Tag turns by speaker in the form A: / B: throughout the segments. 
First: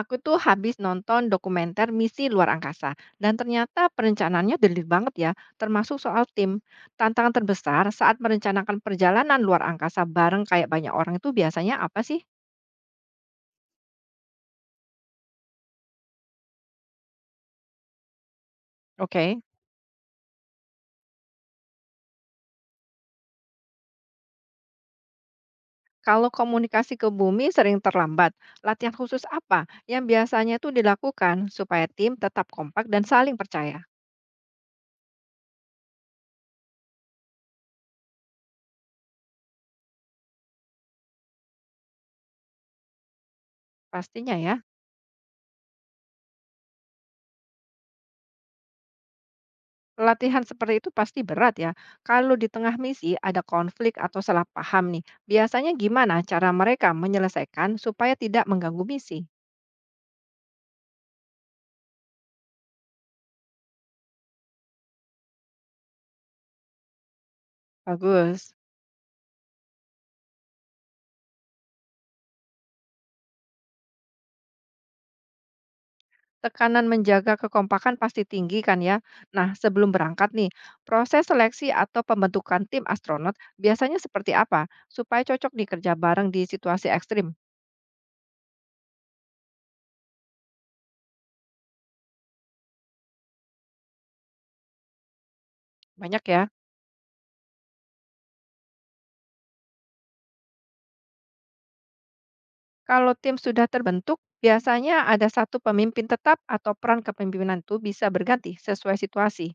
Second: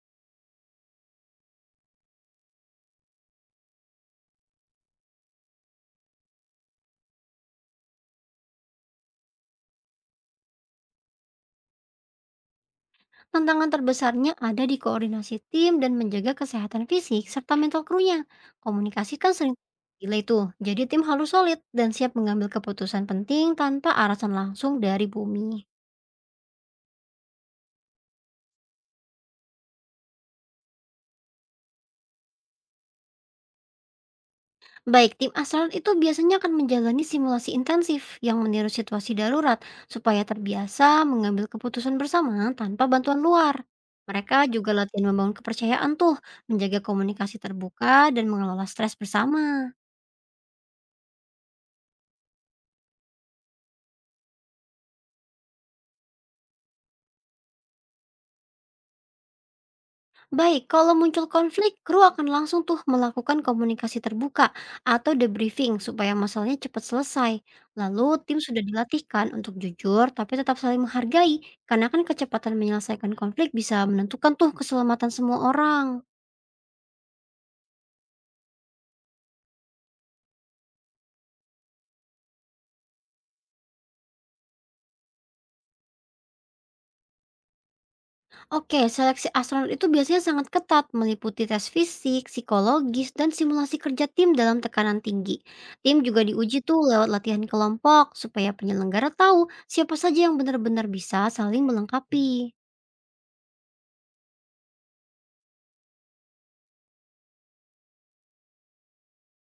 A: Aku tuh habis nonton dokumenter Misi Luar Angkasa dan ternyata perencanaannya detail banget ya, termasuk soal tim. Tantangan terbesar saat merencanakan perjalanan luar angkasa bareng kayak banyak orang itu biasanya apa sih?
B: Tantangan terbesarnya ada di koordinasi tim dan menjaga kesehatan fisik serta mental krunya. Komunikasi kan
A: Oke.
B: sering delay tuh, jadi tim harus solid dan siap mengambil keputusan penting tanpa arahan langsung dari bumi.
A: Kalau komunikasi ke bumi sering terlambat, latihan khusus apa yang biasanya itu dilakukan supaya tim tetap kompak dan saling percaya?
B: Baik, tim asal itu biasanya akan menjalani simulasi intensif yang meniru situasi darurat supaya terbiasa mengambil keputusan bersama tanpa bantuan luar.
A: Pastinya
B: Mereka
A: ya.
B: juga latihan membangun kepercayaan tuh, menjaga komunikasi terbuka dan mengelola stres bersama.
A: Latihan seperti itu pasti berat ya. Kalau di tengah misi ada konflik atau salah paham nih, biasanya gimana cara mereka menyelesaikan supaya tidak mengganggu misi?
B: Baik, kalau muncul konflik, kru akan langsung tuh melakukan komunikasi terbuka atau debriefing supaya masalahnya cepat selesai. Lalu tim
A: Bagus.
B: sudah dilatihkan untuk jujur tapi tetap saling menghargai karena kan kecepatan menyelesaikan konflik bisa menentukan tuh keselamatan semua orang.
A: Tekanan menjaga kekompakan pasti tinggi kan ya. Nah, sebelum berangkat nih, proses seleksi atau pembentukan tim astronot biasanya seperti apa supaya cocok dikerja bareng di situasi ekstrim?
B: Oke, seleksi astronot itu biasanya sangat ketat, meliputi tes fisik, psikologis, dan simulasi kerja tim dalam tekanan tinggi. Tim juga
A: Banyak ya.
B: diuji tuh lewat latihan kelompok, supaya penyelenggara tahu siapa saja yang benar-benar bisa saling melengkapi.
A: Kalau tim sudah terbentuk, biasanya ada satu pemimpin tetap atau peran kepemimpinan itu bisa berganti sesuai situasi.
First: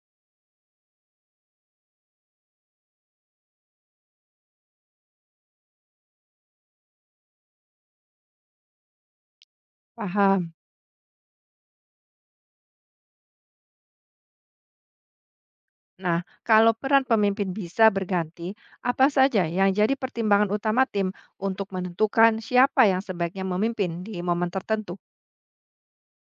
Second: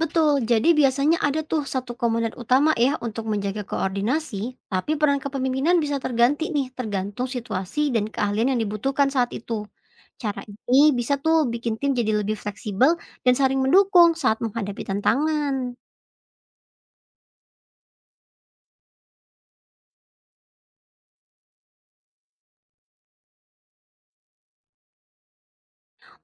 B: Betul, jadi biasanya ada tuh satu komandan utama ya untuk menjaga koordinasi, tapi peran kepemimpinan bisa terganti nih tergantung situasi dan keahlian yang dibutuhkan saat itu. Cara
A: Paham.
B: ini bisa tuh bikin tim jadi lebih fleksibel dan saling mendukung saat menghadapi tantangan.
A: Nah, kalau peran pemimpin bisa berganti, apa saja yang jadi pertimbangan utama tim untuk menentukan siapa yang sebaiknya memimpin di momen tertentu?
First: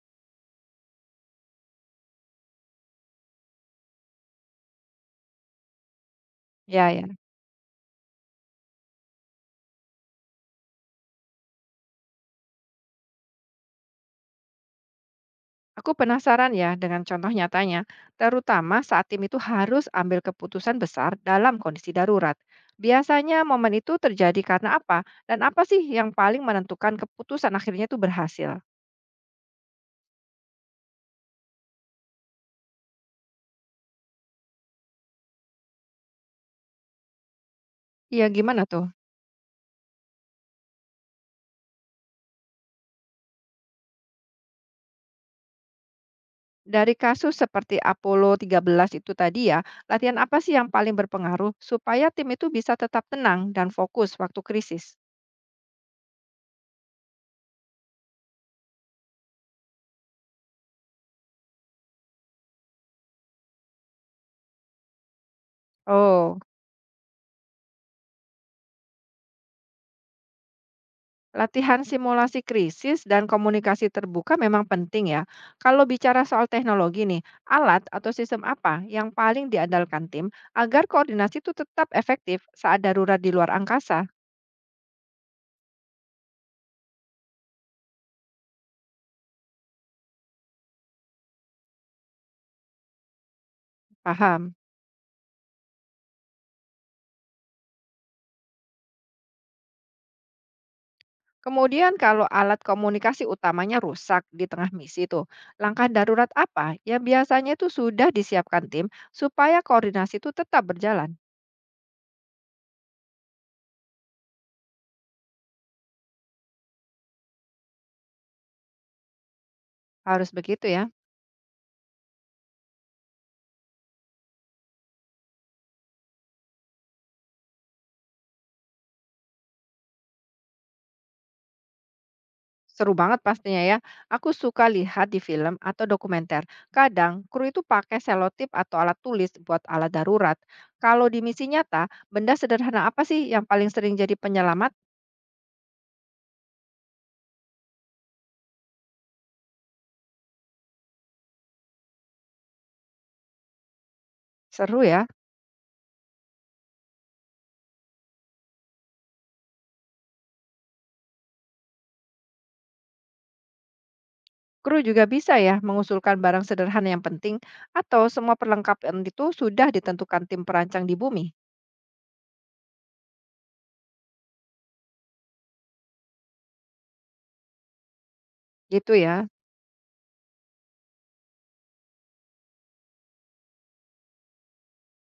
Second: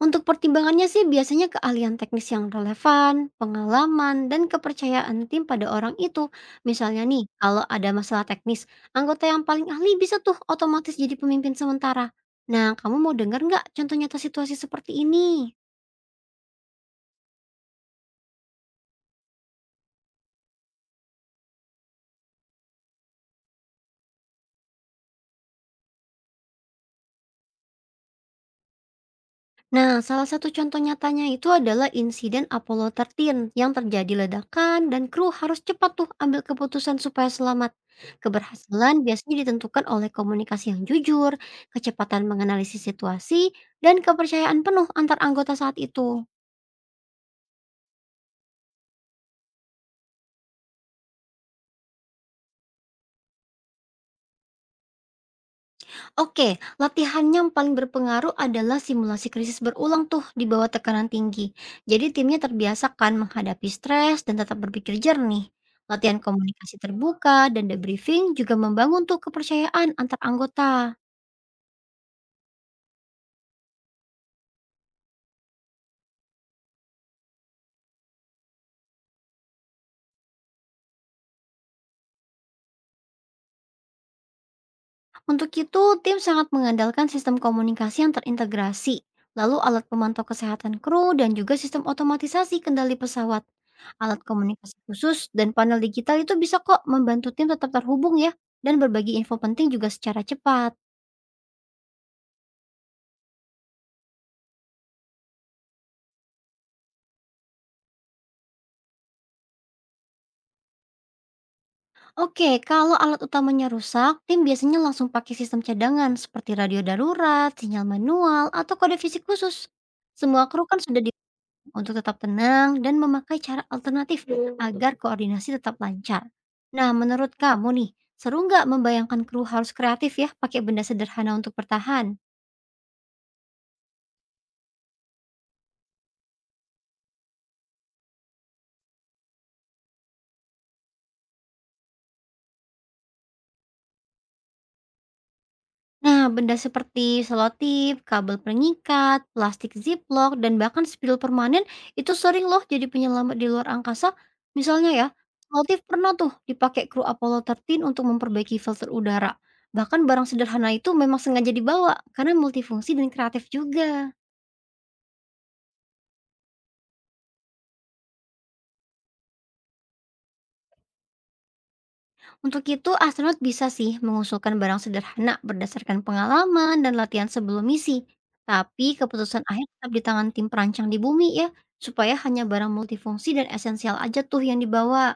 B: Untuk pertimbangannya sih biasanya keahlian teknis yang relevan, pengalaman, dan kepercayaan tim pada orang itu.
A: Ya,
B: Misalnya
A: ya.
B: nih, kalau ada masalah teknis, anggota yang paling ahli bisa tuh otomatis jadi pemimpin sementara. Nah, kamu mau dengar nggak contoh nyata situasi seperti ini?
A: Aku penasaran ya dengan contoh nyatanya, terutama saat tim itu harus ambil keputusan besar dalam kondisi darurat. Biasanya momen itu terjadi karena apa? Dan apa sih yang paling menentukan keputusan akhirnya itu berhasil?
B: Nah, salah satu contoh nyatanya itu adalah insiden Apollo 13 yang terjadi ledakan dan kru harus cepat tuh ambil keputusan supaya selamat.
A: Iya, gimana tuh?
B: Keberhasilan biasanya ditentukan oleh komunikasi yang jujur, kecepatan menganalisis situasi, dan kepercayaan penuh antar anggota saat itu.
A: Dari kasus seperti Apollo 13 itu tadi ya, latihan apa sih yang paling berpengaruh supaya tim itu bisa tetap tenang dan fokus waktu krisis?
B: Oke, latihan yang paling berpengaruh adalah simulasi krisis berulang tuh di bawah tekanan tinggi. Jadi timnya terbiasakan menghadapi stres dan tetap berpikir jernih. Latihan
A: Oh,
B: komunikasi terbuka dan debriefing juga membangun tuh kepercayaan antar anggota.
A: latihan simulasi krisis dan komunikasi terbuka memang penting ya. Kalau bicara soal teknologi nih, alat atau sistem apa yang paling diandalkan tim agar koordinasi itu tetap efektif saat darurat di luar angkasa?
B: Untuk itu, tim sangat mengandalkan sistem komunikasi yang terintegrasi, lalu alat pemantau kesehatan kru dan juga sistem otomatisasi kendali pesawat. Alat
A: Paham?
B: komunikasi khusus dan panel digital itu bisa kok membantu tim tetap terhubung ya dan berbagi info penting juga secara cepat.
A: Kemudian kalau alat komunikasi utamanya rusak di tengah misi tuh, langkah darurat apa yang biasanya itu sudah disiapkan tim supaya koordinasi itu tetap berjalan?
B: Oke, kalau alat utamanya rusak, tim biasanya langsung pakai sistem cadangan seperti radio darurat, sinyal manual, atau kode fisik khusus.
A: Harus
B: Semua kru
A: begitu
B: kan
A: ya.
B: sudah untuk tetap tenang dan memakai cara alternatif agar koordinasi tetap lancar. Nah, menurut kamu nih, seru nggak membayangkan kru harus kreatif ya pakai benda sederhana untuk bertahan?
A: Seru banget pastinya ya. Aku suka lihat di film atau dokumenter. Kadang kru itu pakai selotip atau alat tulis buat alat darurat. Kalau di misi nyata, benda sederhana apa sih yang paling sering jadi penyelamat?
B: Nah, benda seperti selotip, kabel pengikat, plastik ziplock, dan bahkan spidol permanen itu sering loh jadi penyelamat di luar angkasa.
A: Seru
B: Misalnya
A: ya.
B: ya, selotip pernah tuh dipakai kru Apollo 13 untuk memperbaiki filter udara. Bahkan barang sederhana itu memang sengaja dibawa karena multifungsi dan kreatif juga.
A: Kru juga bisa ya mengusulkan barang sederhana yang penting atau semua perlengkapan itu sudah ditentukan tim perancang di bumi.
B: Untuk itu, astronot bisa sih mengusulkan barang sederhana berdasarkan pengalaman dan latihan sebelum misi.
A: Gitu
B: Tapi
A: ya.
B: keputusan akhir tetap di tangan tim perancang di bumi ya, supaya hanya barang multifungsi dan esensial aja tuh yang dibawa.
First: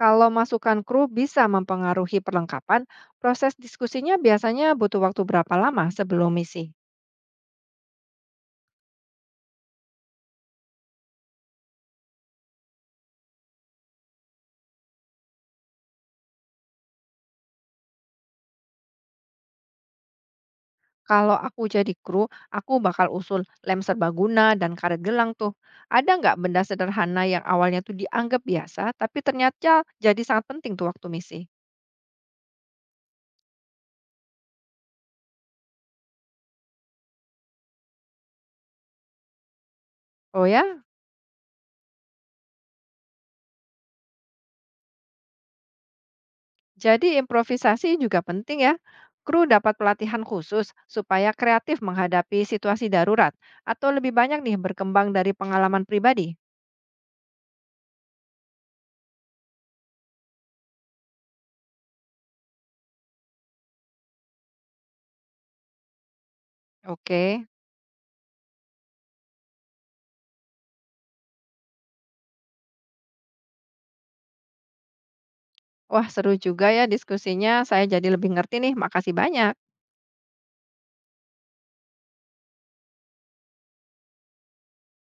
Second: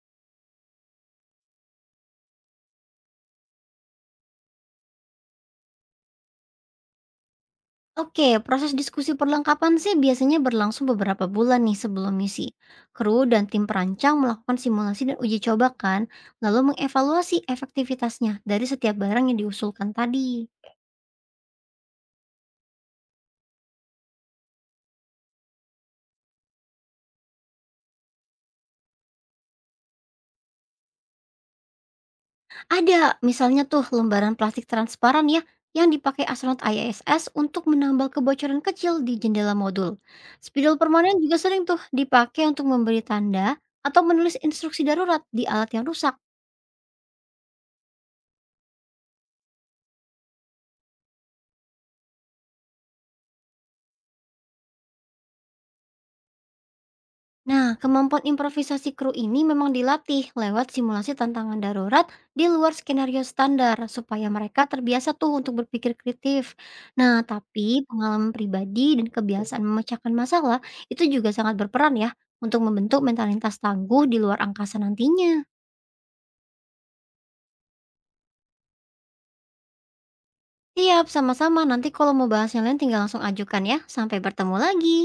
A: Kalau masukan kru bisa mempengaruhi perlengkapan, proses diskusinya biasanya butuh waktu berapa lama sebelum misi?
B: Oke, proses diskusi perlengkapan sih biasanya berlangsung beberapa bulan nih sebelum misi. Kru dan tim perancang melakukan simulasi dan uji coba kan, lalu mengevaluasi efektivitasnya dari setiap barang yang diusulkan tadi.
A: Kalau aku jadi kru, aku bakal usul lem serbaguna dan karet gelang tuh. Ada nggak benda sederhana yang awalnya tuh dianggap biasa, tapi ternyata jadi sangat penting tuh waktu misi?
B: Ada, misalnya tuh lembaran plastik transparan ya yang dipakai astronot ISS untuk menambal kebocoran kecil di jendela modul.
A: Oh
B: Spidol
A: ya.
B: permanen juga sering tuh dipakai untuk memberi tanda atau menulis instruksi darurat di alat yang rusak.
A: Jadi improvisasi juga penting ya. Kru dapat pelatihan khusus supaya kreatif menghadapi situasi darurat atau lebih banyak nih berkembang dari pengalaman pribadi.
B: Nah, kemampuan improvisasi kru ini memang dilatih lewat simulasi tantangan darurat di luar skenario standar supaya mereka terbiasa tuh untuk berpikir kreatif. Nah,
A: Oke.
B: tapi pengalaman pribadi dan kebiasaan memecahkan masalah itu juga sangat berperan ya untuk membentuk mentalitas tangguh di luar angkasa nantinya.
A: Wah, seru juga ya diskusinya. Saya jadi lebih ngerti nih. Makasih banyak.
B: Siap, sama-sama. Nanti kalau mau bahas yang lain tinggal langsung ajukan ya. Sampai bertemu lagi.